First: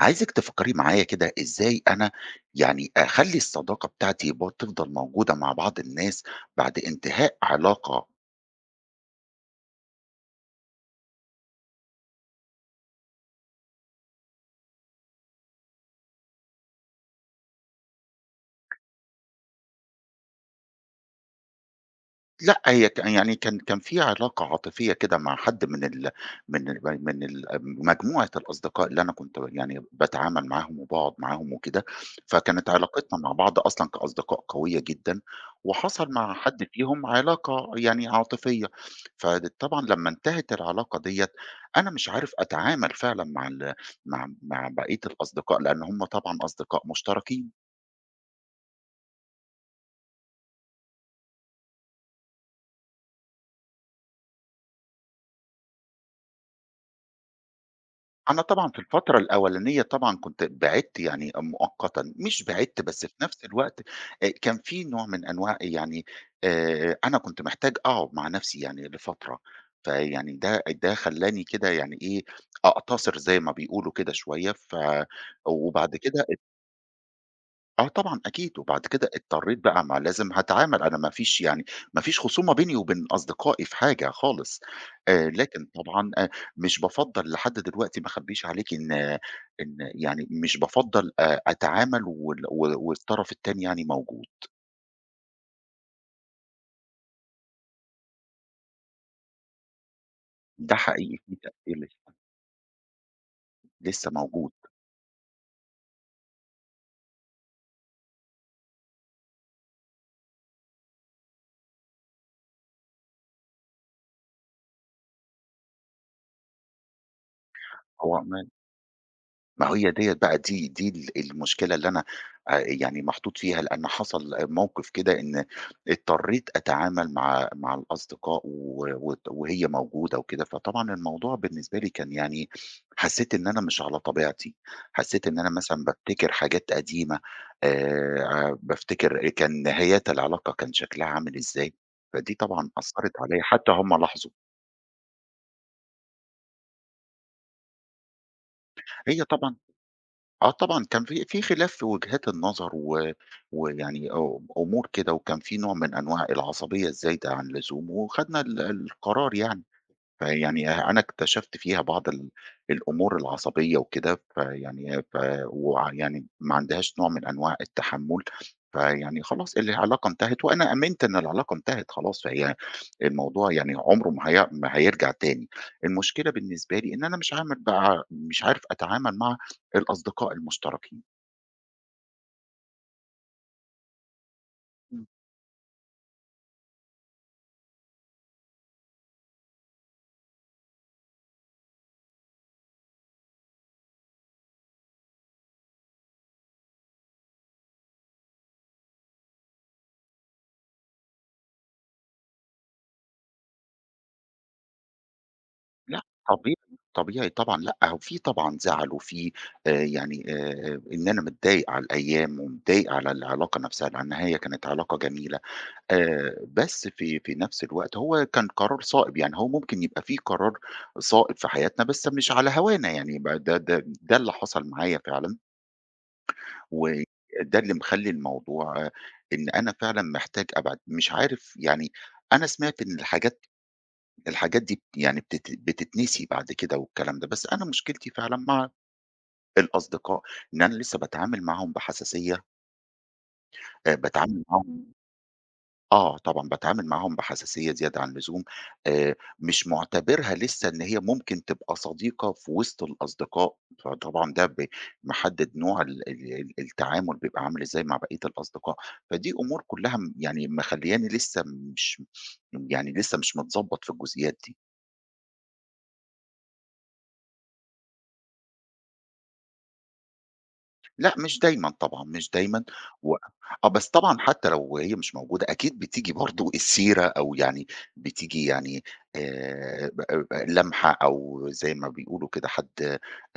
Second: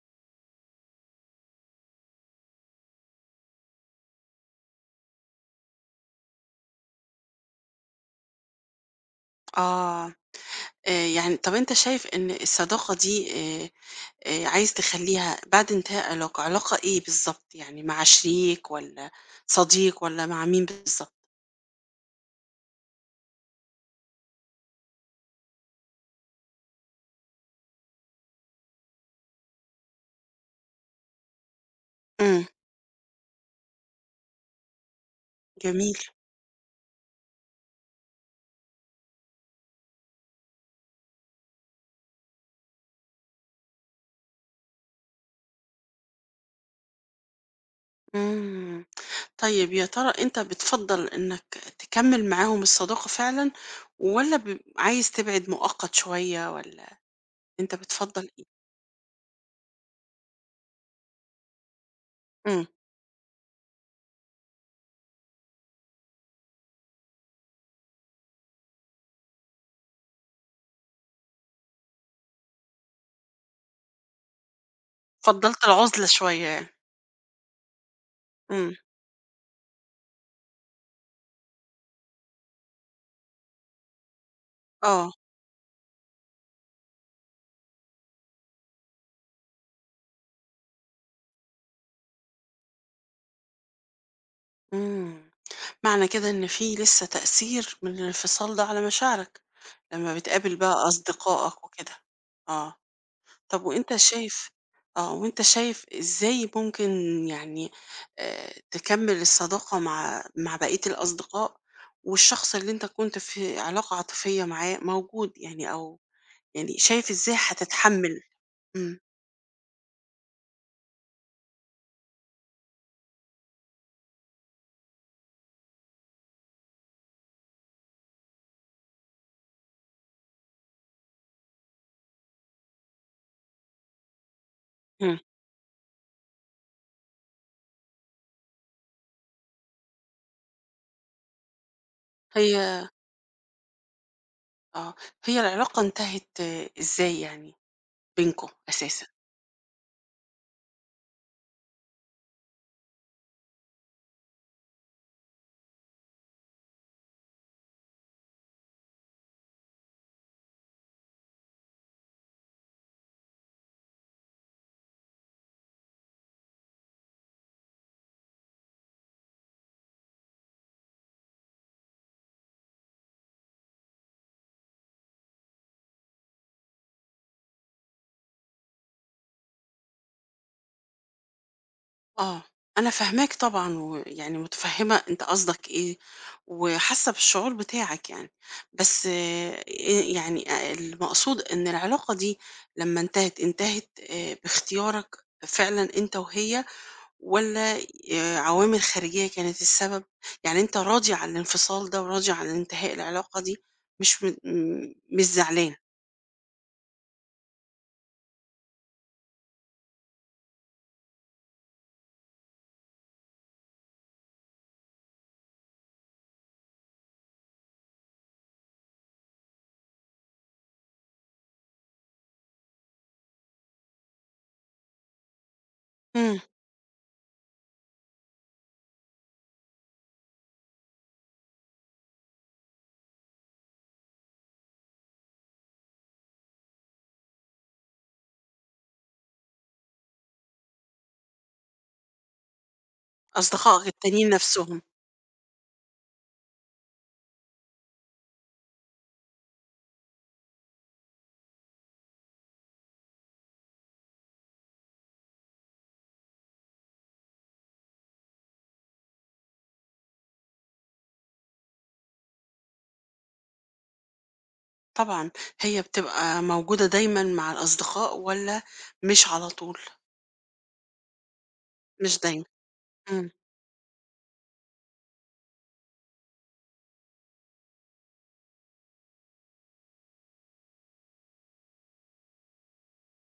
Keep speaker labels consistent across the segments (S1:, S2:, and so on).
S1: عايزِك تفكّري معايا كده، إزاي أنا يعني أخلّي الصداقة بتاعتي تفضل موجودة مع بعض الناس بعد انتهاء علاقة.
S2: آه، يعني طَب أنت شايف إن الصداقة دي آآ عايز تخلّيها بعد انتهاء علاقة، علاقة إيه بالضبط؟ يعني مع شريك والّا صديق والّا مع مين بالضبط؟
S1: لأ، هي يعني كان في علاقة عاطفية كده مع حد من ال مجموعة الأصدقاء اللي أنا كنت يعني باتعامل معاهم وباقعد معاهم وكده.
S2: إمم.
S1: فكانت علاقتنا مع بعض أصلًا كأصدقاء قوية جدًا،
S2: جميل.
S1: وحصل مع حد فيهم علاقة يعني عاطفية. فطبعًا لمّا انتهت العلاقة ديّة، أنا مش عارف أتعامل فعلًا مع ال مع مع بقية الأصدقاء، لأن هم طبعًا أصدقاء مشتركين.
S2: إمم. طيب، يا ترى أنت بتفضّل إنك تكمّل معاهم الصداقة فعلًا، والّا عايز تبعد مؤقت شوية، والّا أنت بتفضّل
S1: أنا
S2: إيه؟
S1: طبعًا في الفترة الأولانية طبعًا كنت بعِدت يعني مؤقتًا، مش
S2: إمم.
S1: بعِدت بس في نفس الوقت كان في نوع من أنواع يعني، أنا كنت محتاج أقعد مع نفسي يعني لفترة. فيعني ده خلّاني كده يعني إيه، أقتصر زي ما بيقولوا كده شوية.
S2: فضّلت
S1: وبعد
S2: العُزلة
S1: كده
S2: شوية يعني.
S1: آه طبعًا أكيد.
S2: إمم.
S1: وبعد كده اضطريت بقى، ما لازم هاتعامل، أنا ما فيش خصومة بيني وبين أصدقائي في حاجة خالص.
S2: آه.
S1: لكن طبعًا مش بافضّل لحد دلوقتي، ما اخبّيش عليكِ إن يعني مش بافضّل أتعامل والطرف التاني يعني موجود.
S2: إمم. معنى كده إن في لسه تأثير من الانفصال ده على مشاعرك لما بتقابل
S1: ده
S2: بقى
S1: حقيقي في
S2: أصدقائك
S1: تأثير
S2: وكده.
S1: لسه
S2: آه، طب وأنت
S1: لسه
S2: شايف.
S1: موجود.
S2: آه، وأنت شايف إزاي ممكن يعني تكمل الصداقة مع بقية الأصدقاء، والشخص اللي أنت كنت في علاقة عاطفية معاه موجود يعني، أو يعني شايف إزاي
S1: هو
S2: هتتحمل؟
S1: ما
S2: إمم.
S1: ما هي ديّة بقى دي دي ال المشكلة اللي أنا يعني محطوط فيها، لأن حصل موقف كده إن اضطريت أتعامل مع الأصدقاء و وت وهي موجودة وكده. فطبعًا الموضوع بالنسبة لي كان يعني، حسّيت إن أنا مش على طبيعتي،
S2: إمم.
S1: حسّيت إن أنا مثلًا بافتكر حاجات قديمة، بافتكر كان نهايات العلاقة كان شكلها عامل إزاي. فدي
S2: هي
S1: طبعًا أثّرت عليّا حتى هم لاحظوا.
S2: آه، هي العلاقة انتهت إزاي يعني بينكم أساسًا؟
S1: هي طبعًا، آه طبعًا كان في خلاف في وجهات النظر ويعني أو أمور كده، وكان في نوع من أنواع العصبية الزايدة عن اللزوم، وخدنا القرار يعني. فيعني أنا اكتشفت فيها بعض الأمور العصبية وكده، فيعني ويعني ما عندهاش نوع من أنواع التحمُّل. فيعني خلاص العلاقة انتهت، وأنا آمنت إن العلاقة انتهت خلاص. الموضوع يعني عمره ما هيرجع تاني. المشكلة بالنسبة لي إن أنا مش عامل بقى مش عارف أتعامل مع الأصدقاء المشتركين.
S2: آه، أنا فاهماك طبعًا، ويعني متفهمة أنت قصدك إيه، وحاسة بالشعور بتاعك يعني. بس يعني المقصود إن العلاقة دي لما انتهت، انتهت باختيارك فعلًا أنت وهي، والّا عوامل خارجية كانت السبب؟ يعني أنت راضي عن الانفصال ده وراضي عن انتهاء العلاقة دي، مش م م مش زعلان.
S1: لأ، طبيعي، طبيعي طبعًا، لأ هو في طبعًا زعل، وفي يعني، إن أنا متضايق على الأيام ومتضايق على العلاقة نفسها، لأن هي كانت علاقة جميلة. بس في نفس الوقت هو كان قرار صائب، يعني هو ممكن يبقى في قرار صائب في حياتنا بس مش على هوانا، يعني ب ده ده ده اللي حصل معايا فعلًا.
S2: إمم.
S1: وده اللي مخلّي الموضوع، إن أنا فعلًا محتاج أبعد، مش عارف يعني. أنا سمعت إن الحاجات، الحاجات دي ب يعني بتت بتتنسي بعد كده والكلام ده. بس أنا مشكلتي فعلًا مع الأصدقاء، إن أنا لسه باتعامل معاهم بحساسية.
S2: أصدقائك التانيين
S1: باتعامل معاهم
S2: نفسهم.
S1: إمم. آه طبعًا، باتعامل معاهم بحساسية زيادة عن اللزوم. مش معتبرها لسه إن هي ممكن تبقى صديقة في وسط الأصدقاء. فطبعًا ده محدد نوع ال ال ال التعامل بيبقى عامل إزاي مع بقية الأصدقاء. فدي أمور كلها، يعني مخلياني لسه مش متضبط في الجزئيات دي.
S2: طبعًا. هي بتبقى موجودة دايمًا مع الأصدقاء، والّا مش على طول؟
S1: لأ مش دايمًا طبعًا،
S2: مش
S1: مش
S2: دايمًا.
S1: دايمًا و
S2: إمم.
S1: آه. بس طبعًا حتى لو هي مش موجودة، أكيد بتيجي برضه السيرة، أو يعني بتيجي يعني، ب ب لمحة، أو زي ما بيقولوا كده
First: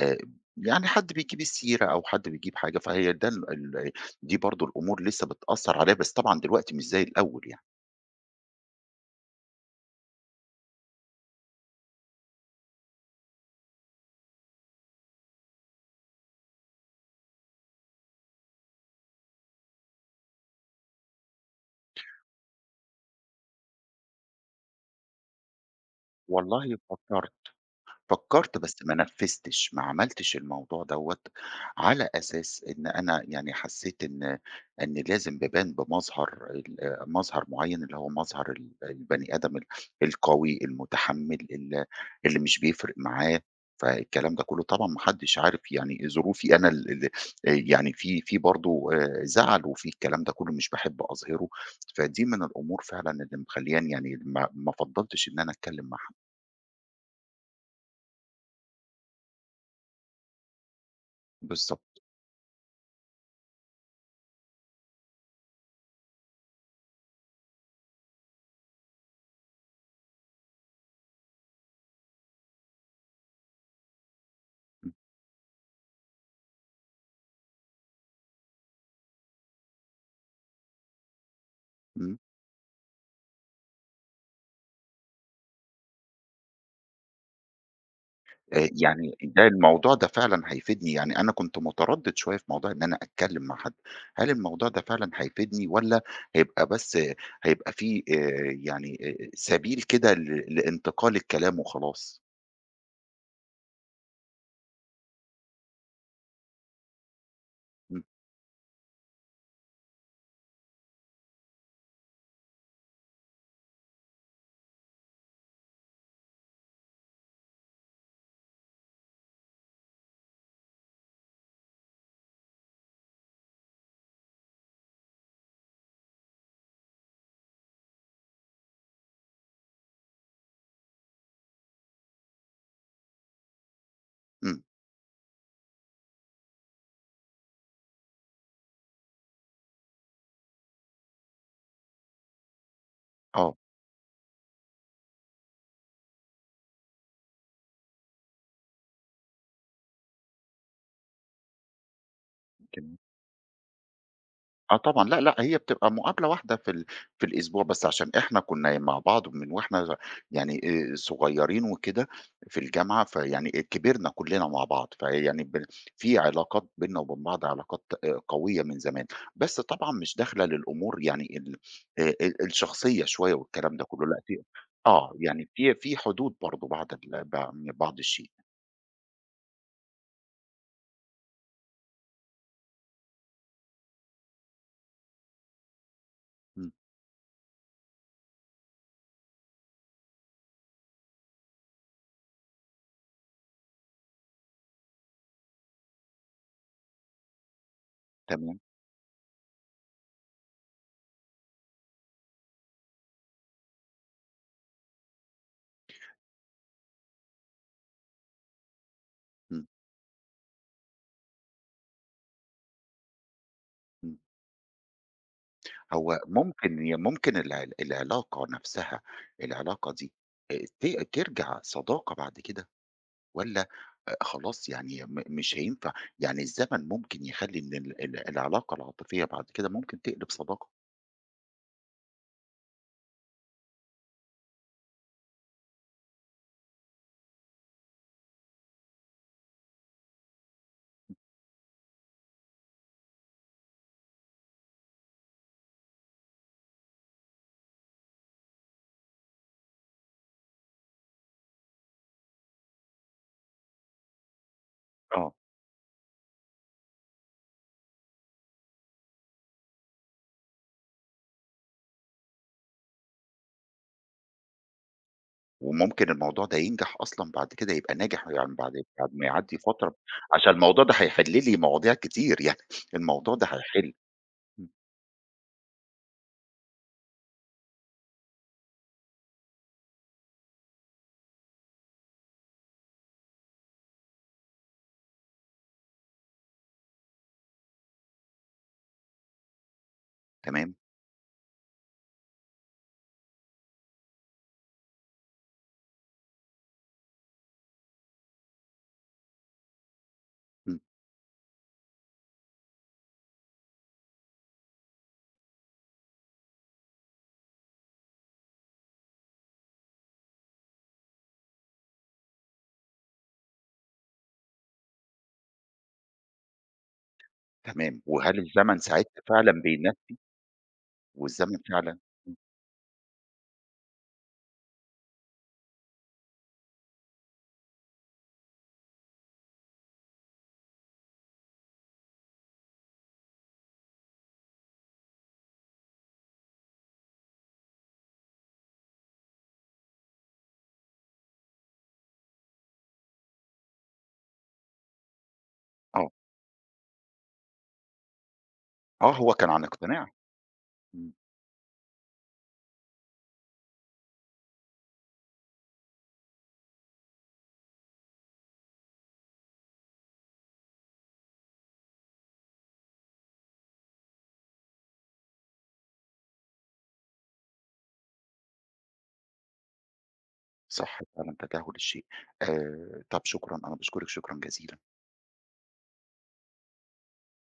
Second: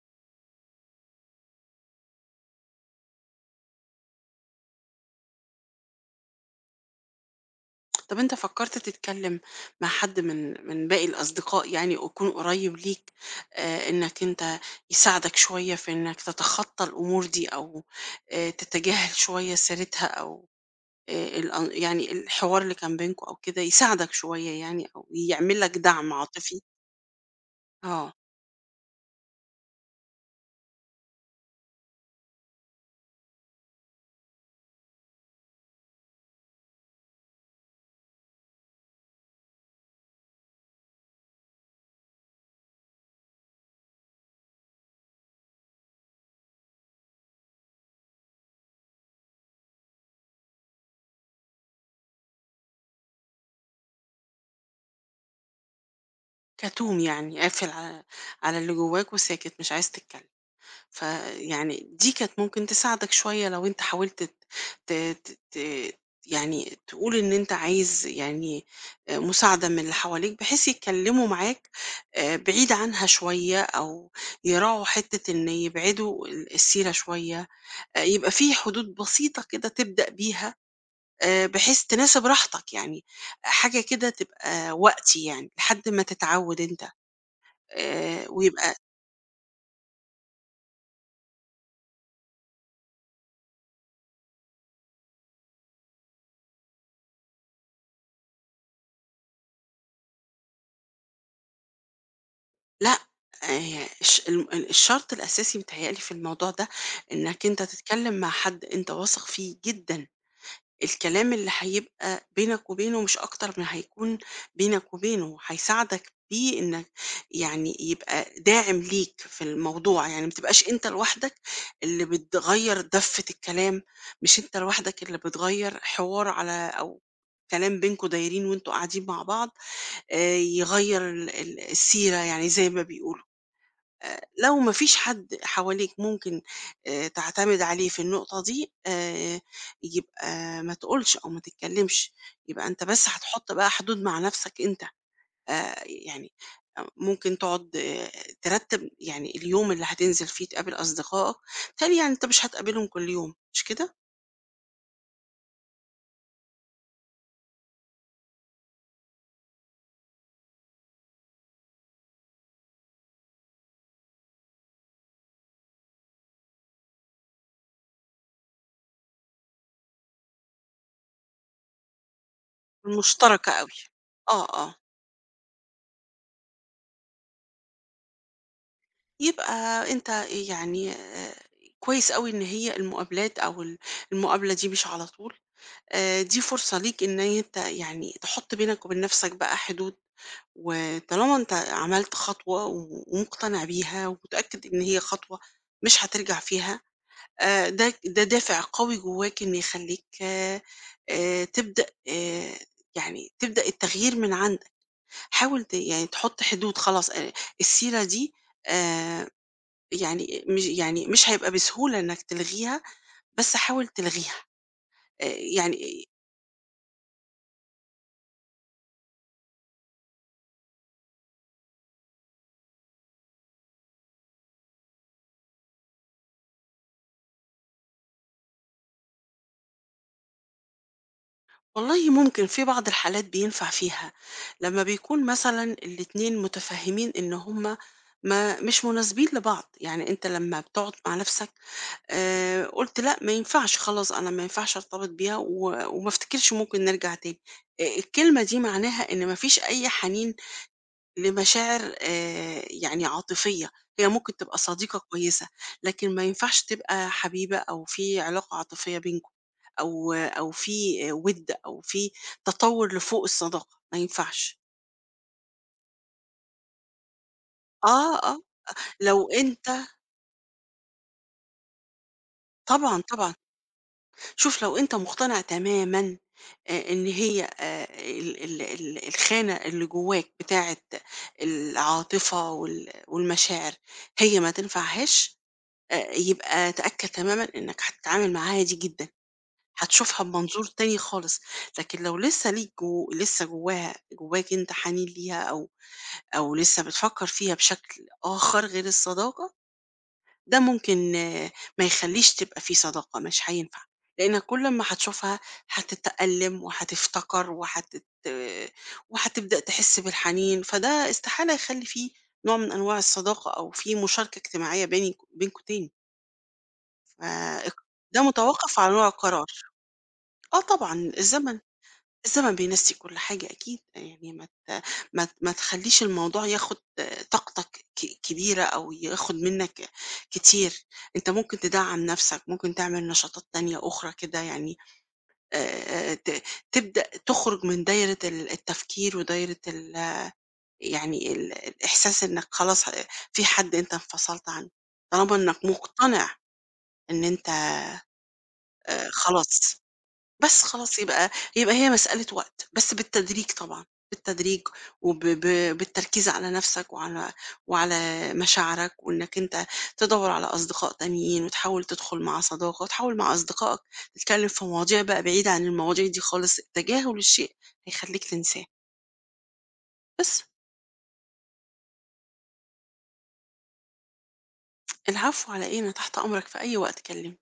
S1: آآ حد بيجيب السيرة أو حد بيجيب حاجة. فهي ده ال ال دي برضه الأمور لسه بتأثّر عليّا، بس طبعًا دلوقتي مش زي الأول يعني.
S2: طب أنت فكّرت تتكلم مع حد من باقي الأصدقاء، يعني ويكون قريب ليك، إنك أنت يساعدك شوية في إنك تتخطى الأمور دي، أو تتجاهل شوية سيرتها، أو الأن يعني الحوار اللي كان بينكم أو كده يساعدك شوية يعني، أو يعمل لك دعم عاطفي؟
S1: والله فكّرت.
S2: آه،
S1: فكّرت بس ما نفّذتش، ما عملتش الموضوع دوّة، على أساس إن أنا يعني حسّيت إن لازم بابان بمظهر، مظهر معيّن، اللي هو مظهر البني آدم القوي، المتحمّل، اللي مش بيفرق معاه. فالكلام ده كُلّه طبعًا، ما حدّش عارف يعني ظروفي أنا، ال ال يعني في برضه زعل، وفي الكلام ده كُلّه مش باحب أظهره. فدي من الأمور فعلًا اللي مخلّياني يعني ما فضّلتش إن أنا أتكلّم مع حد.
S2: كتوم، يعني قافل على اللي جواك وساكت، مش عايز تتكلم. فيعني
S1: بالضبط.
S2: دي كانت ممكن تساعدك شوية لو أنت حاولت ت... ت... ت- يعني تقول إن أنت عايز، يعني مساعدة من اللي حواليك، بحيث يتكلموا معاك، بعيد عنها شوية، أو يراعوا
S1: إمم.
S2: حتة إن يبعدوا السيرة شوية، يبقى في حدود بسيطة كده تبدأ بيها، بحيث
S1: إمم.
S2: تناسب راحتك يعني، حاجة كده تبقى وقتي يعني لحد ما تتعود أنت، ويبقى.
S1: يعني ده الموضوع ده فعلًا هيفيدني، يعني أنا كنت متردد شوية في موضوع إن أنا أتكلّم مع حد، هل الموضوع ده فعلًا هيفيدني، والّا هيبقى بس هيبقى في يعني سبيل كده لانتقال الكلام وخلاص؟
S2: لأ، الشرط الأساسي متهيأ لي في الموضوع ده إنك أنت
S1: إمم.
S2: تتكلم مع حد أنت واثق فيه جدًا، الكلام اللي هيبقى بينك وبينه مش أكتر ما هيكون بينك وبينه، هيساعدك بيه إنك يعني يبقى داعم ليك في الموضوع، يعني ما تبقاش أنت لوحدك اللي بتغيّر دَفّة الكلام، مش أنت لوحدك اللي بتغيّر حوار على، أو كلام بينكم دايرين وأنتم قاعدين مع بعض، يغيّر ال ال السيرة يعني زي ما بيقولوا.
S1: إمم.
S2: لو
S1: إمم.
S2: ما فيش حد حواليك ممكن تعتمد عليه في النقطة دي، يبقى ما تقولش أو ما تتكلمش، يبقى أنت بس هتحط
S1: آه،
S2: بقى حدود مع نفسك أنت. يعني ممكن تقعد، ترتب يعني اليوم اللي هتنزل فيه تقابل أصدقائك. بيتهيأ لي يعني أنت مش هتقابلهم
S1: جميل.
S2: كل يوم، مش كده؟
S1: آه طبعًا، لأ، لأ، هي بتبقى مقابلة واحدة في الأسبوع، بس عشان إحنا كنا مع بعض من وإحنا، يعني صغيرين وكده في الجامعة. فيعني إيه، كبرنا كلّنا مع بعض، فيعني في علاقات بيننا وبين بعض، علاقات قوية من زمان. بس طبعًا مش داخلة للأمور، يعني ال ال الشخصية شوية،
S2: المشتركة أوي.
S1: والكلام ده كلّه. لأ في،
S2: آه، آه،
S1: يعني في حدود برضه بعض ال ب يعني بعض الشيء.
S2: يبقى أنت يعني كويس أوي إن هي المقابلات، أو المقابلة دي مش على طول. آه، دي
S1: إمم.
S2: فرصة ليك إن أنت يعني تحط بينك وبين نفسك بقى حدود، وطالما أنت عملت خطوة ومقتنع بيها ومتأكد إن هي خطوة مش هترجع فيها، ده
S1: تمام.
S2: دافع قوي جواك إن يخليك، تبدأ، يعني تبدأ التغيير من عندك، حاول يعني تحط حدود. خلاص، السيرة دي آه،
S1: إمم.
S2: يعني مش هيبقى بسهولة إنك تلغيها، بس حاول
S1: إمم.
S2: تلغيها. آه، يعني
S1: هو ممكن، هي ممكن العلاقة نفسها، العلاقة دي ت ترجع صداقة بعد كده، والّا خلاص يعني مش هينفع؟ يعني الزمن ممكن يخلّي إن ال ال العلاقة العاطفية بعد كده ممكن تقلب صداقة.
S2: والله ممكن في بعض الحالات بينفع فيها لما بيكون مثلا الاتنين متفاهمين ان هما ما مش مناسبين لبعض. يعني انت لما بتقعد مع نفسك آه قلت لا ما ينفعش، خلاص انا ما ينفعش ارتبط بيها، وما افتكرش ممكن نرجع تاني. آه، الكلمة دي معناها ان ما فيش اي حنين لمشاعر يعني عاطفية. هي ممكن تبقى صديقة
S1: آه.
S2: كويسة، لكن ما ينفعش تبقى حبيبة او في علاقة عاطفية بينكم، أو في وِدّ، أو في تطوُّر لفوق الصداقة، ما ينفعش.
S1: وممكن الموضوع ده ينجح أصلًا بعد كده، يبقى
S2: آه،
S1: ناجح
S2: آه،
S1: يعني، بعد ما
S2: لو
S1: يعدّي
S2: أنت.
S1: فترة، عشان الموضوع ده هيحل لي مواضيع كتير يعني،
S2: طبعًا، طبعًا.
S1: الموضوع ده هيحل.
S2: شوف
S1: إمم.
S2: لو أنت مقتنع تمامًا إن هي ال ال ال الخانة اللي جوّاك بتاعة العاطفة والمشاعر هي ما تنفعهاش، يبقى تأكّد تمامًا إنّك هتتعامل معاها هادي جدًا، هتشوفها بمنظور
S1: تمام.
S2: تاني خالص. لكن لو لسّه ليك جو لسّه جواها جواك أنت حنين ليها، أو لسه بتفكّر فيها بشكل آخر غير الصداقة، ده
S1: إمم.
S2: ممكن ما يخلّيش تبقى في صداقة، مش هينفع، لإنّك كل أمّا هتشوفها هتتألّم وهتفتكر وهتت آه، وهتبدأ تحس بالحنين، فده استحالة يخلّي في نوع من أنواع الصداقة، أو في مشاركة اجتماعية بينكم تاني. ف
S1: تمام.
S2: ده
S1: وهل
S2: متوقّف
S1: الزمن
S2: على نوع
S1: ساعتها
S2: القرار.
S1: فعلًا بينا؟
S2: آه طبعًا،
S1: والزمن
S2: الزمن.
S1: فعلًا.
S2: الزمن بينسي كل حاجة أكيد، يعني ما تخلّيش الموضوع ياخد طاقتك كبيرة، أو ياخد منّك كتير. أنت ممكن تدعّم نَفْسك، ممكن تعمل نشاطات تانية أخرى كده، يعني آآ ت تبدأ تخرج من دايرة التفكير، ودايرة ال يعني ال الإحساس إنّك خلاص، في حد أنت انفصلت عنّه، طالما إنّك
S1: آه.
S2: مقتنع إن أنت
S1: آه، هو كان عن
S2: خلاص.
S1: اقتناع.
S2: بس خلاص،
S1: إمم.
S2: يبقى هي مسألة وقت، بس بالتدريج طبعًا، بالتدريج وب ب بالتركيز على نَفْسك، وعلى مشاعرك، وإنّك أنت تدوّر على أصدقاء تانيين، وتحاول تدخُل مع صداقة، وتحاول مع أصدقائك تتكلّم في مواضيع بقى بعيدة عن المواضيع دي خالص. تجاهل الشيء هيخلّيك تنساه. بس.
S1: صح فعلًا، تجاهل الشيء. طَب شكرًا، أنا باشكرِك شكرًا جزيلًا.
S2: العفو على إيه، أنا تحت أمرك في أي وقت كلّمني.